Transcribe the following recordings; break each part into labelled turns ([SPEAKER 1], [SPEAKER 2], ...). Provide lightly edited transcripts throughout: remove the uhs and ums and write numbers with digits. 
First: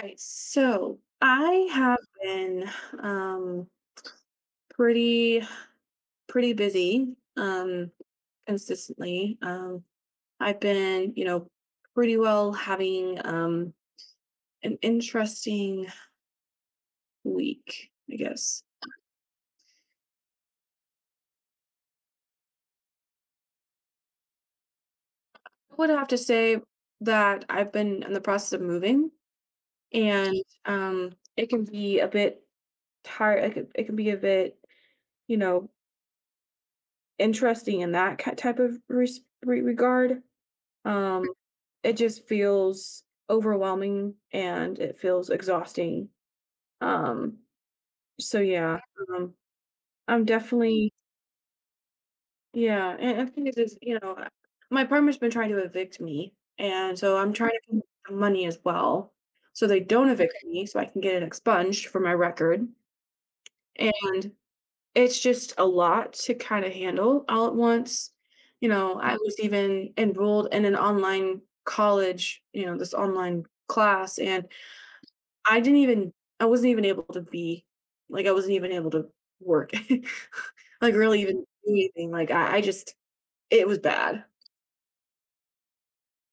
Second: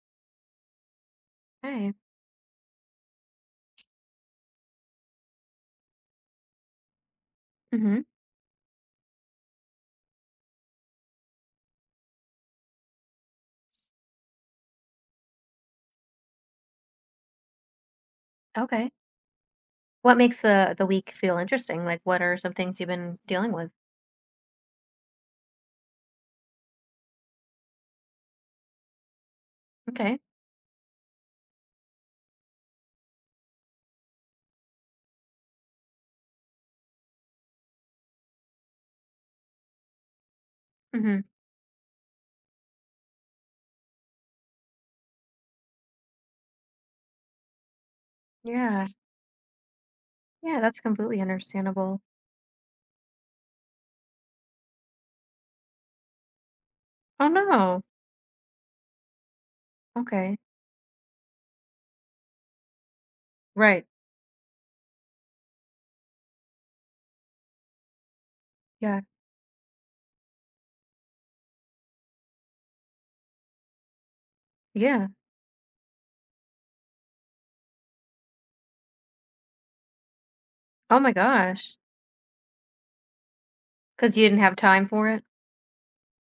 [SPEAKER 1] Right. So I
[SPEAKER 2] Right.
[SPEAKER 1] have been um pretty pretty busy um
[SPEAKER 2] Hmm.
[SPEAKER 1] consistently. I've been, you know, pretty well having an interesting week, I guess.
[SPEAKER 2] Okay. What makes the week feel interesting? Like, what are some things you've been dealing with?
[SPEAKER 1] I would have to say that I've been in the process of moving
[SPEAKER 2] Okay.
[SPEAKER 1] and um it can be a bit it can be a bit, you know, interesting in that ki- type of res- re- regard.
[SPEAKER 2] Hmm.
[SPEAKER 1] Um it just feels overwhelming and it feels exhausting. Um, so yeah,
[SPEAKER 2] Yeah.
[SPEAKER 1] um, I'm
[SPEAKER 2] Yeah, that's
[SPEAKER 1] definitely
[SPEAKER 2] completely understandable.
[SPEAKER 1] yeah, and the thing is my partner's been trying to evict me, and so
[SPEAKER 2] Oh
[SPEAKER 1] I'm trying to
[SPEAKER 2] no.
[SPEAKER 1] get some money as well, so they don't
[SPEAKER 2] Okay.
[SPEAKER 1] evict me, so I can get it expunged for my record.
[SPEAKER 2] Right.
[SPEAKER 1] And it's just a lot to kind of handle all at once. You know,
[SPEAKER 2] Yeah.
[SPEAKER 1] I was even enrolled in an online college, you know, this online class, and
[SPEAKER 2] Yeah.
[SPEAKER 1] I didn't even I wasn't even able to be like, I wasn't even able to work. Like,
[SPEAKER 2] Oh my
[SPEAKER 1] really even do
[SPEAKER 2] gosh.
[SPEAKER 1] anything, like, I just it was
[SPEAKER 2] Because
[SPEAKER 1] bad.
[SPEAKER 2] you didn't have time for it.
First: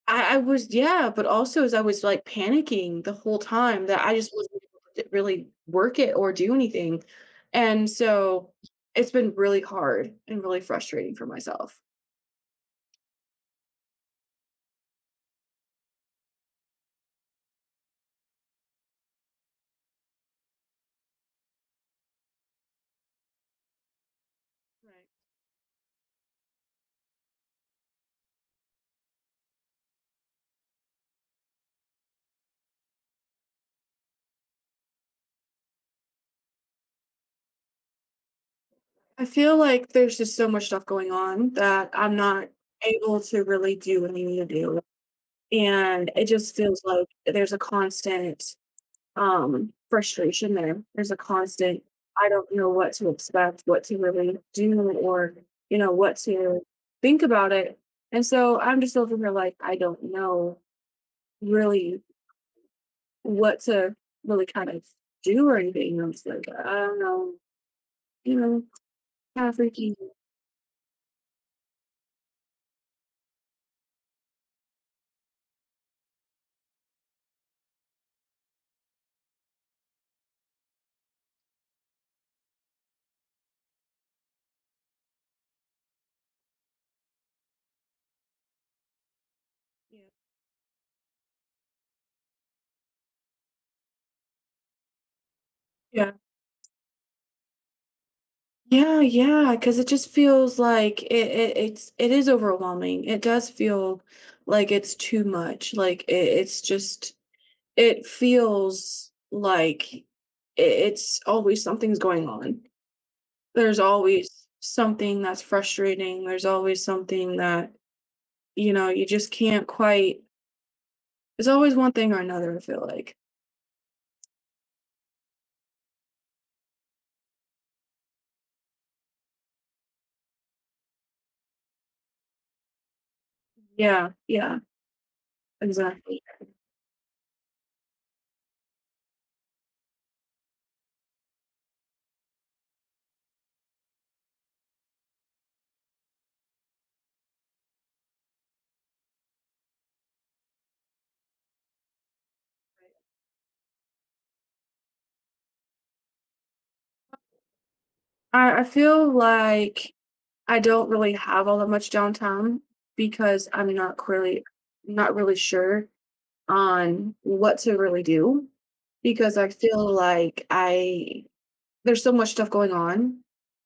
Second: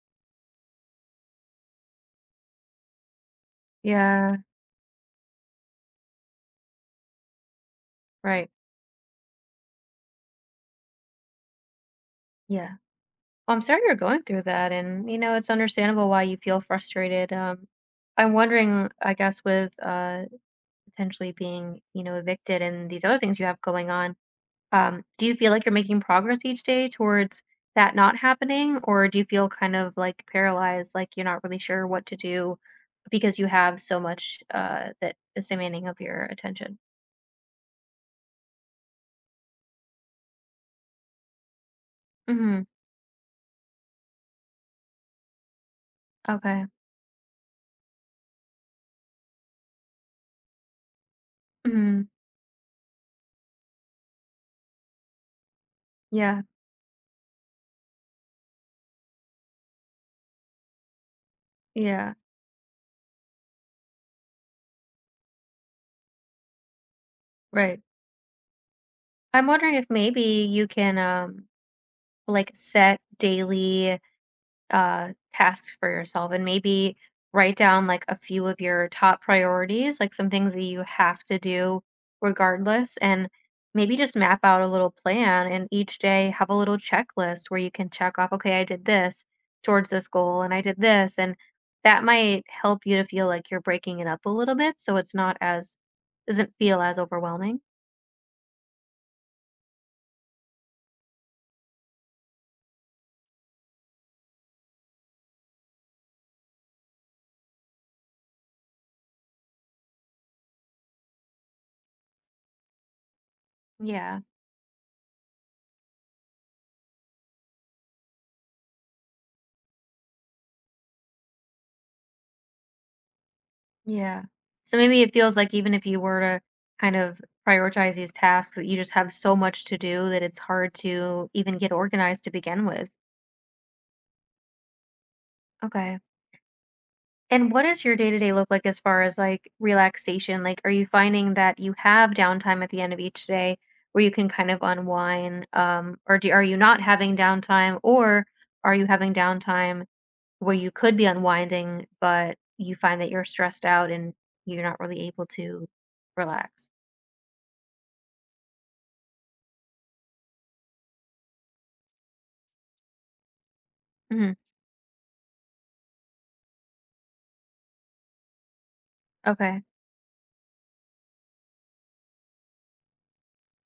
[SPEAKER 1] I was yeah, but also as I was, like, panicking the whole time that I just
[SPEAKER 2] Yeah.
[SPEAKER 1] wasn't able to really work it or do anything, and
[SPEAKER 2] Right.
[SPEAKER 1] so it's been really hard and really frustrating for myself.
[SPEAKER 2] Yeah. Well, I'm sorry you're going through that, and it's understandable why you feel frustrated. I'm wondering, I guess, with potentially being evicted and these other things you have going on.
[SPEAKER 1] Right.
[SPEAKER 2] Do you feel like you're making progress each day towards that not happening, or do you feel kind of like paralyzed, like you're not really sure what to do because you have so much that is demanding of your attention?
[SPEAKER 1] I feel like there's just so much stuff going on that I'm not
[SPEAKER 2] Hmm.
[SPEAKER 1] able to really do what I need to do. And it just
[SPEAKER 2] Okay.
[SPEAKER 1] feels like there's a constant, frustration there. There's a constant,
[SPEAKER 2] Hmm.
[SPEAKER 1] I don't know what to expect, what to really do, or, you know, what
[SPEAKER 2] Yeah.
[SPEAKER 1] to think about it. And so I'm just over here like, I don't know really
[SPEAKER 2] Yeah.
[SPEAKER 1] what to really kind of do or anything. I'm just like, I don't know,
[SPEAKER 2] Right.
[SPEAKER 1] you know,
[SPEAKER 2] I'm
[SPEAKER 1] kind of
[SPEAKER 2] wondering if
[SPEAKER 1] freaky.
[SPEAKER 2] maybe you can like set daily tasks for yourself and maybe write down like a few of your top priorities, like some things that you have to do regardless, and maybe just map out a little plan and each day have a little checklist where you can check off, okay, I did this towards
[SPEAKER 1] Yeah.
[SPEAKER 2] this goal and I did this. And that might help you to feel like you're breaking it up a little bit so it's not as,
[SPEAKER 1] Yeah.
[SPEAKER 2] doesn't feel as overwhelming.
[SPEAKER 1] Yeah, yeah, because it just feels like it is overwhelming. It does feel like it's too much. Like it's just it feels like it, it's always something's going on. There's
[SPEAKER 2] Yeah.
[SPEAKER 1] always something that's frustrating. There's always something that, you know, you just can't quite. There's always one thing or another, I feel like.
[SPEAKER 2] Yeah. So maybe it feels like even if you were to kind of prioritize these tasks that you just have so much to do that it's hard to even get organized to begin with.
[SPEAKER 1] Yeah, yeah,
[SPEAKER 2] Okay.
[SPEAKER 1] exactly.
[SPEAKER 2] And what does your day-to-day look like as far as like relaxation? Like, are you finding that you have downtime at the end of each day where you can kind of unwind? Or do, are you not having downtime or are you having downtime where you could be unwinding, but you find that you're stressed out and you're not really able to relax?
[SPEAKER 1] I feel like I don't really have all that much downtown because I'm not really not really sure on what to really do because I
[SPEAKER 2] Okay.
[SPEAKER 1] feel like I there's so much stuff going on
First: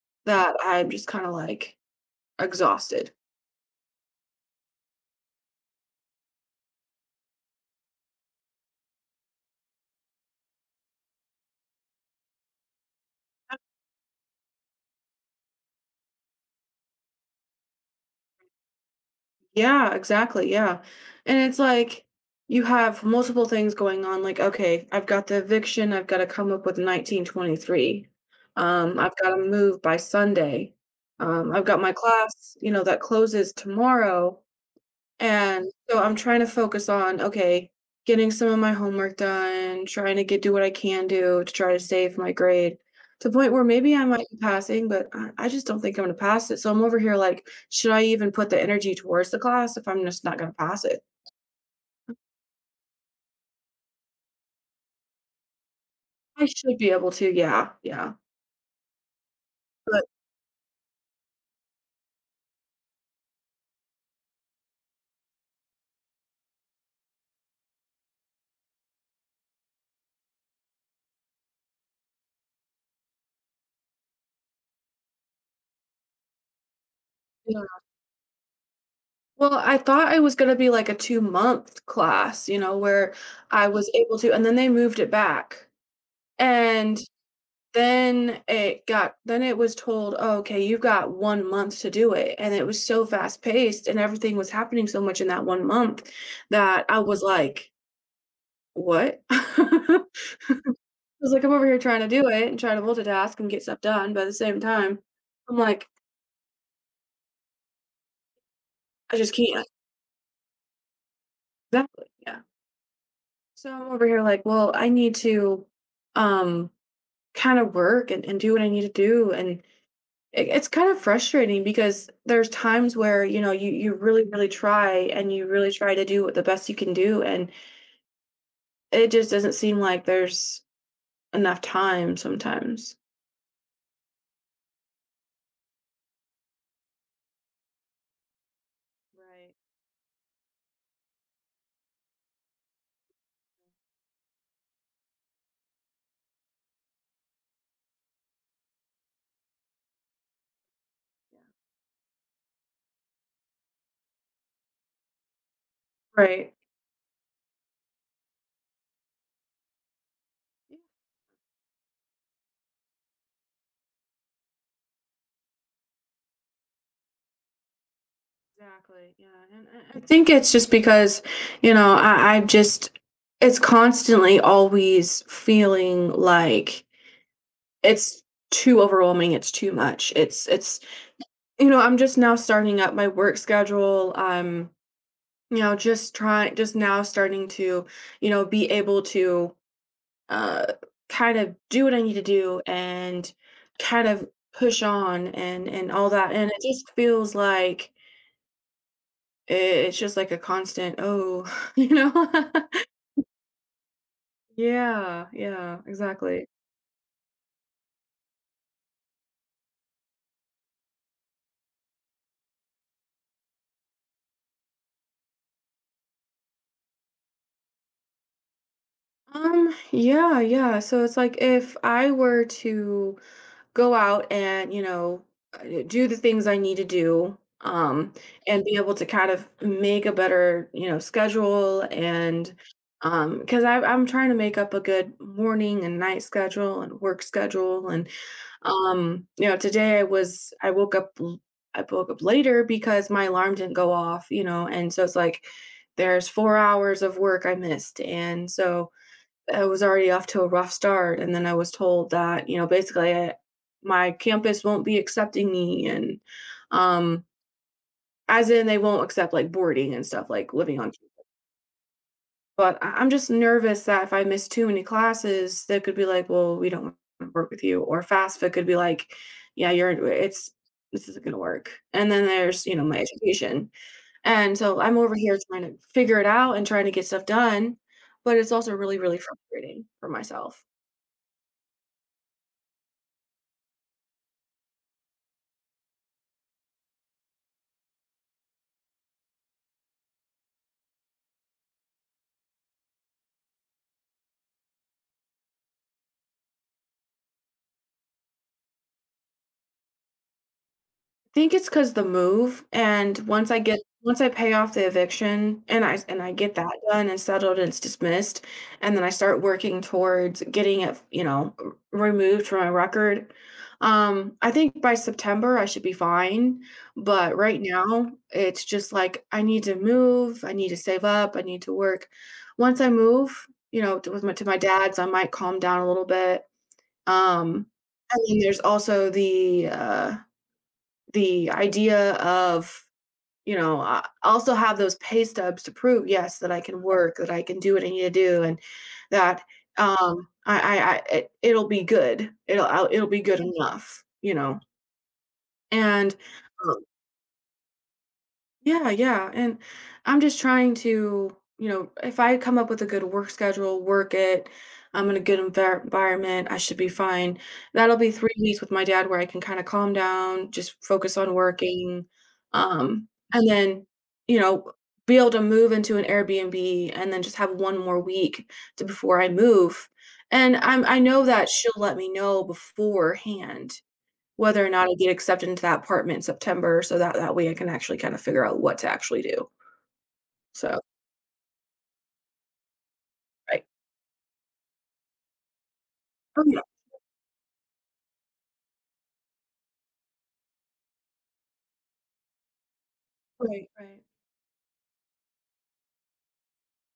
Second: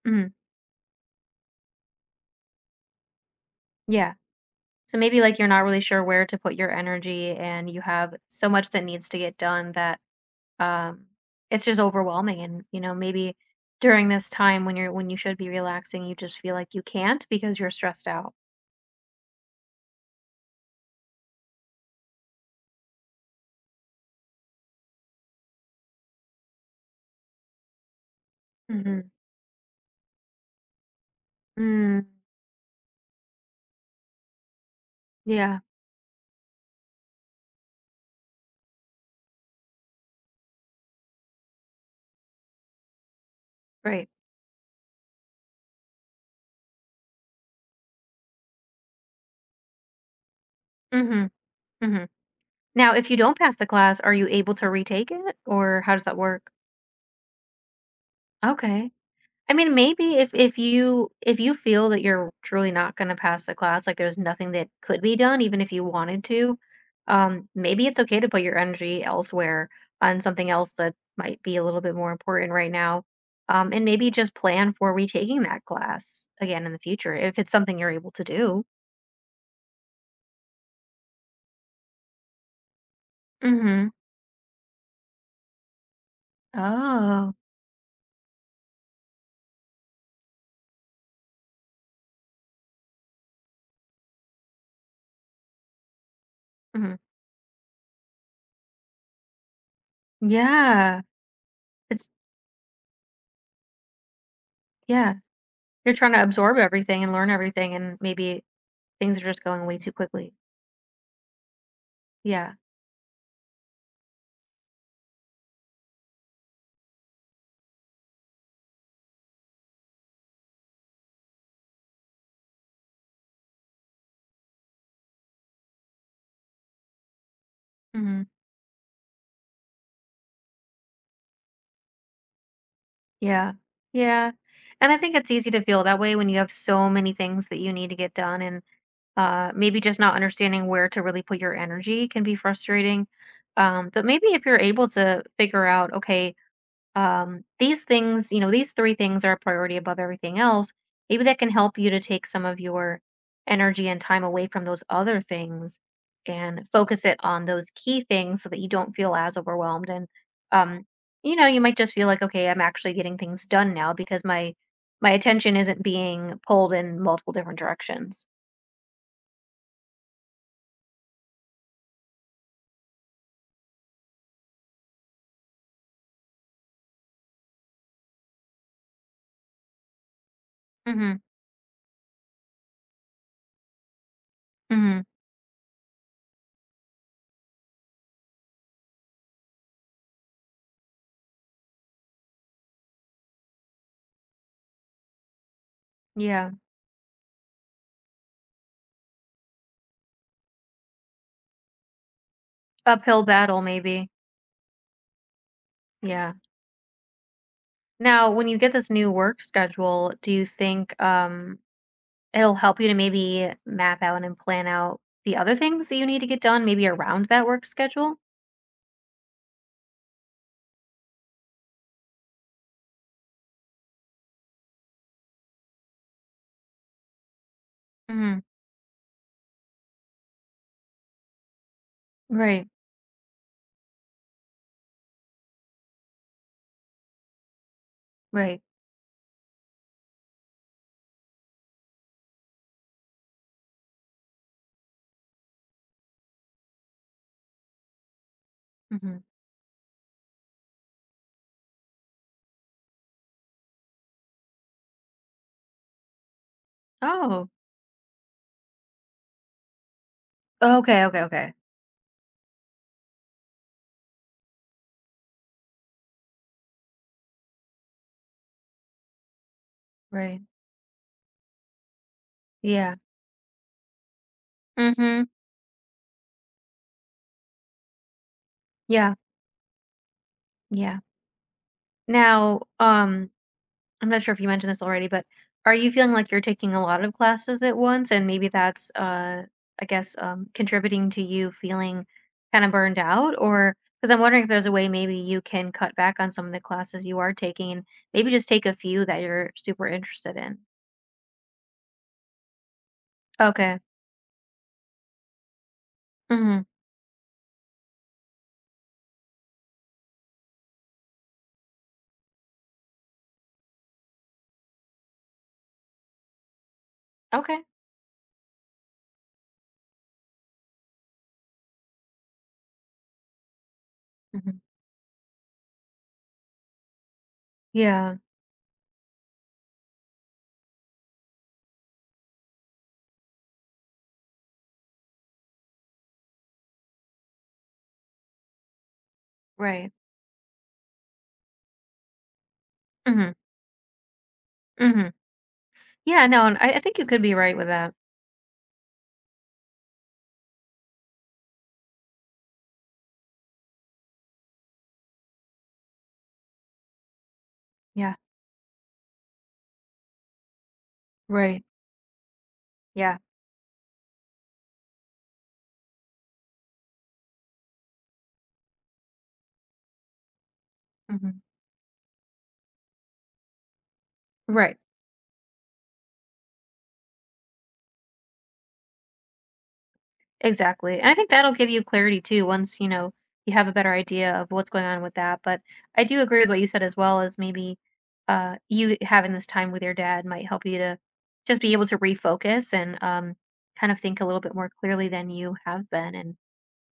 [SPEAKER 2] Mhm.
[SPEAKER 1] that I'm just kind of like exhausted.
[SPEAKER 2] Yeah. So maybe like you're not really sure where to put your energy and you have so much that needs to get done that um it's just overwhelming, and maybe during this time when you're when you should be relaxing you just feel like you can't because you're stressed out.
[SPEAKER 1] Yeah, exactly. Yeah. And it's like you have multiple things going on. Like, okay, I've got the eviction. I've got to come up with 1923.
[SPEAKER 2] Mhm.
[SPEAKER 1] I've got to move by Sunday. I've got my
[SPEAKER 2] Mm.
[SPEAKER 1] class, you know, that closes tomorrow.
[SPEAKER 2] Yeah,
[SPEAKER 1] And so I'm trying to focus on, okay, getting some of my homework done, trying to get do what I can do to try to save my grade to the point where maybe I
[SPEAKER 2] right.
[SPEAKER 1] might be passing, but I just don't think I'm gonna pass it. So I'm over here like, should I even put the energy towards the class if I'm just not gonna pass it?
[SPEAKER 2] Mhm. Mhm. Now, if you don't pass the class, are you able to retake it or how does that
[SPEAKER 1] I
[SPEAKER 2] work?
[SPEAKER 1] should be able to, yeah, yeah.
[SPEAKER 2] Okay. I mean,
[SPEAKER 1] But
[SPEAKER 2] maybe if you feel that you're truly not gonna pass the class, like there's nothing that could be done, even if you wanted to, maybe it's okay to put your energy elsewhere on something else that might be a little bit more important right now. And maybe just plan for retaking that class again in the future if it's
[SPEAKER 1] yeah.
[SPEAKER 2] something you're able to do.
[SPEAKER 1] Well, I thought it was gonna be like a 2 month class, you know, where I
[SPEAKER 2] Mm-hmm.
[SPEAKER 1] was able to, and then they moved it back. And
[SPEAKER 2] Oh.
[SPEAKER 1] then it got then it was told, "Oh, okay, you've got 1 month to do it," and it was so fast paced and everything was happening so much in that 1 month that
[SPEAKER 2] Hmm.
[SPEAKER 1] I was like, "What?" I
[SPEAKER 2] Yeah.
[SPEAKER 1] was like, "I'm over here trying to
[SPEAKER 2] It's
[SPEAKER 1] do it and trying to multitask and get stuff done," but at the same time,
[SPEAKER 2] yeah.
[SPEAKER 1] I'm like,
[SPEAKER 2] You're trying to absorb everything and learn everything, and maybe things
[SPEAKER 1] "I
[SPEAKER 2] are
[SPEAKER 1] just
[SPEAKER 2] just going
[SPEAKER 1] can't."
[SPEAKER 2] way too quickly.
[SPEAKER 1] Exactly, yeah.
[SPEAKER 2] Yeah.
[SPEAKER 1] So I'm over here like, "Well, I need to, um, kinda work and do what I need to do and it, it's kind of frustrating because there's times where you know you really really try and you really try to do what the best you can do and
[SPEAKER 2] Hmm.
[SPEAKER 1] it just doesn't seem like there's enough time sometimes.
[SPEAKER 2] Yeah. Yeah. And I think it's easy to feel that way when you have so many things that you need to get done and maybe just not understanding where to really put your energy can be frustrating. But maybe if you're able to figure out okay, these things, you know, these three things are a priority above everything else. Maybe that can help you to take some of your energy and time away from those other things
[SPEAKER 1] Right. Yeah. Right.
[SPEAKER 2] and focus it on those key things so that you don't feel as overwhelmed. And, um, you might just feel like, okay, I'm actually getting things done now because my attention isn't being pulled in multiple different directions.
[SPEAKER 1] Yeah, exactly, yeah, and I think it's just because you know I just it's constantly always feeling like it's too overwhelming it's too much it's
[SPEAKER 2] Mm-hmm.
[SPEAKER 1] you know I'm just now starting up my work schedule I'm.
[SPEAKER 2] Mm-hmm.
[SPEAKER 1] You know, just trying just now starting to, you know, be able to uh kind of do what I need to do and kind of push on and all that. And
[SPEAKER 2] Yeah.
[SPEAKER 1] it just feels like it's just like a constant, oh, you know.
[SPEAKER 2] Uphill battle, maybe.
[SPEAKER 1] Yeah, yeah,
[SPEAKER 2] Yeah.
[SPEAKER 1] exactly.
[SPEAKER 2] Now, when you get this new work schedule, do you think it'll help you to maybe map out and plan out the other things that you need to get done, maybe around that work schedule?
[SPEAKER 1] Yeah, yeah. So it's like if I were to go out and, you know, do the things I need to do,
[SPEAKER 2] Hmm.
[SPEAKER 1] and be able to kind of make a better, you know, schedule and
[SPEAKER 2] Right.
[SPEAKER 1] because I'm trying to make up a good morning and night schedule and work schedule and
[SPEAKER 2] Right.
[SPEAKER 1] you know today I was I woke up I woke up later because my alarm didn't go off you know and so it's like there's 4 hours of work I missed and so
[SPEAKER 2] Hmm.
[SPEAKER 1] I was already off to a rough start, and then I was told that, you know, basically my campus won't be accepting me, and um,
[SPEAKER 2] Oh.
[SPEAKER 1] as in they won't accept like boarding and stuff, like living on
[SPEAKER 2] Okay.
[SPEAKER 1] campus.
[SPEAKER 2] Okay. Okay.
[SPEAKER 1] But I'm just nervous that if I miss too many classes, they could be like, "Well, we don't want to work with you," or FAFSA could be like, "Yeah, you're
[SPEAKER 2] Right.
[SPEAKER 1] it's this isn't going to work." And then there's you know
[SPEAKER 2] Yeah.
[SPEAKER 1] my education, and so I'm over
[SPEAKER 2] Hmm.
[SPEAKER 1] here trying to figure it out and trying to get stuff done, but it's also really
[SPEAKER 2] Yeah.
[SPEAKER 1] really frustrating for myself.
[SPEAKER 2] Yeah. Now, I'm not sure if you mentioned this already, but are you feeling like you're taking a lot of classes at once? And maybe that's, I guess, contributing to you feeling kind of burned out? Or because I'm wondering if there's a way maybe you can cut back on some of the classes you are taking and maybe just take a few that you're super interested in.
[SPEAKER 1] Think it's cause the move, and
[SPEAKER 2] Okay.
[SPEAKER 1] once I pay off the eviction and I get
[SPEAKER 2] Hmm.
[SPEAKER 1] that done and settled and it's dismissed, and then I start working towards getting it, you know, r removed from my record, I think by September, I should be fine, but right
[SPEAKER 2] Okay.
[SPEAKER 1] now, it's just like, I need to move, I need to save up, I need to work. Once I move, you know, to my
[SPEAKER 2] Hmm.
[SPEAKER 1] dad's, I might calm down a little bit, um,
[SPEAKER 2] Yeah.
[SPEAKER 1] and then there's also the idea of you know I also have those pay stubs to prove yes that I can work, that I can do what I need to do, and that
[SPEAKER 2] Right.
[SPEAKER 1] it'll be good. It'll I'll, it'll be
[SPEAKER 2] Hmm.
[SPEAKER 1] good enough, you know.
[SPEAKER 2] Hmm.
[SPEAKER 1] And
[SPEAKER 2] Yeah. No, and I
[SPEAKER 1] um,
[SPEAKER 2] think you could be right with that.
[SPEAKER 1] yeah, yeah. And I'm just trying to, you know, if I come up with a good work schedule, work it, I'm in a good environment, I should be fine. That'll be
[SPEAKER 2] Yeah.
[SPEAKER 1] 3 weeks with my dad where I can kind of calm down, just focus on
[SPEAKER 2] Right.
[SPEAKER 1] working. Um,
[SPEAKER 2] Yeah.
[SPEAKER 1] and then, you know, be able to move into an Airbnb and then just have one more week to before I move. And I know
[SPEAKER 2] Hmm.
[SPEAKER 1] that she'll let me know beforehand whether or
[SPEAKER 2] Right.
[SPEAKER 1] not I get accepted into that apartment in September, so that that way I can actually kind of figure out what to actually do. So,
[SPEAKER 2] Exactly. And I think that'll give you clarity too once, you
[SPEAKER 1] right.
[SPEAKER 2] have a better idea of what's going on with that. But I do agree
[SPEAKER 1] Oh,
[SPEAKER 2] with what
[SPEAKER 1] yeah.
[SPEAKER 2] you said as well, as maybe you having this time with your dad might help you to just be able to refocus and
[SPEAKER 1] Right,
[SPEAKER 2] kind of
[SPEAKER 1] right.
[SPEAKER 2] think a little bit more clearly than you have been and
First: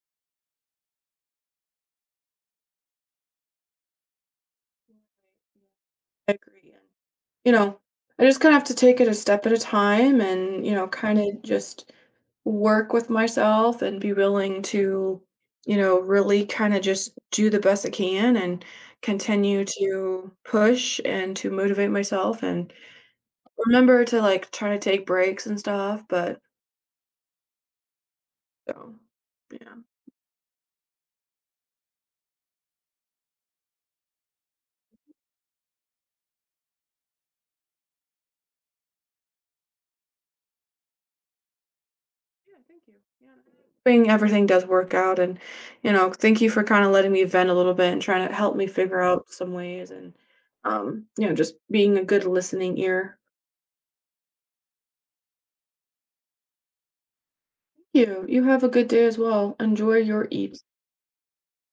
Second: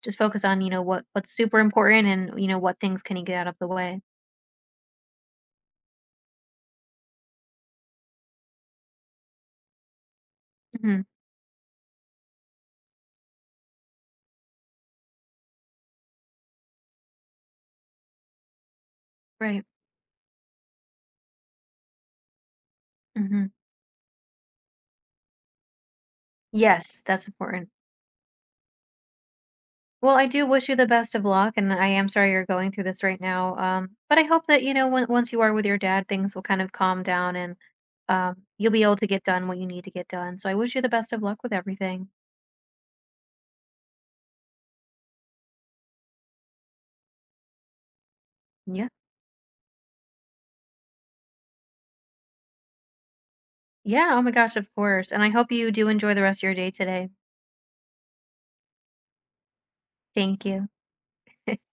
[SPEAKER 2] just focus on, what's super important, and you know what things can you get out of the way.
[SPEAKER 1] I agree, and, you know, I just kinda have to take it a step at a time and, you know,
[SPEAKER 2] Mhm.
[SPEAKER 1] kinda just work with myself and be willing to, you know, really kinda just do the best I can and
[SPEAKER 2] Right.
[SPEAKER 1] continue to push and to motivate myself and
[SPEAKER 2] Mhm.
[SPEAKER 1] remember to, like, try to take breaks and stuff, but
[SPEAKER 2] Yes, that's important.
[SPEAKER 1] so, yeah.
[SPEAKER 2] Well, I do wish you the best of luck, and I am sorry you're going through this right now. But I hope that, once you are with your dad, things will kind of calm down and you'll be able to get done what you need to get done. So I wish you the best of luck with everything.
[SPEAKER 1] Yeah, thank you. Yeah. Hoping everything does work out and, you know, thank you for kind of letting me vent a little bit and trying to help me
[SPEAKER 2] Yeah.
[SPEAKER 1] figure out some ways and, you know, just being a good listening ear.
[SPEAKER 2] Yeah. Oh my gosh, of course. And I hope you do enjoy the rest of your day today.
[SPEAKER 1] Thank you. You have a good day as well. Enjoy your
[SPEAKER 2] Thank
[SPEAKER 1] eats.
[SPEAKER 2] you.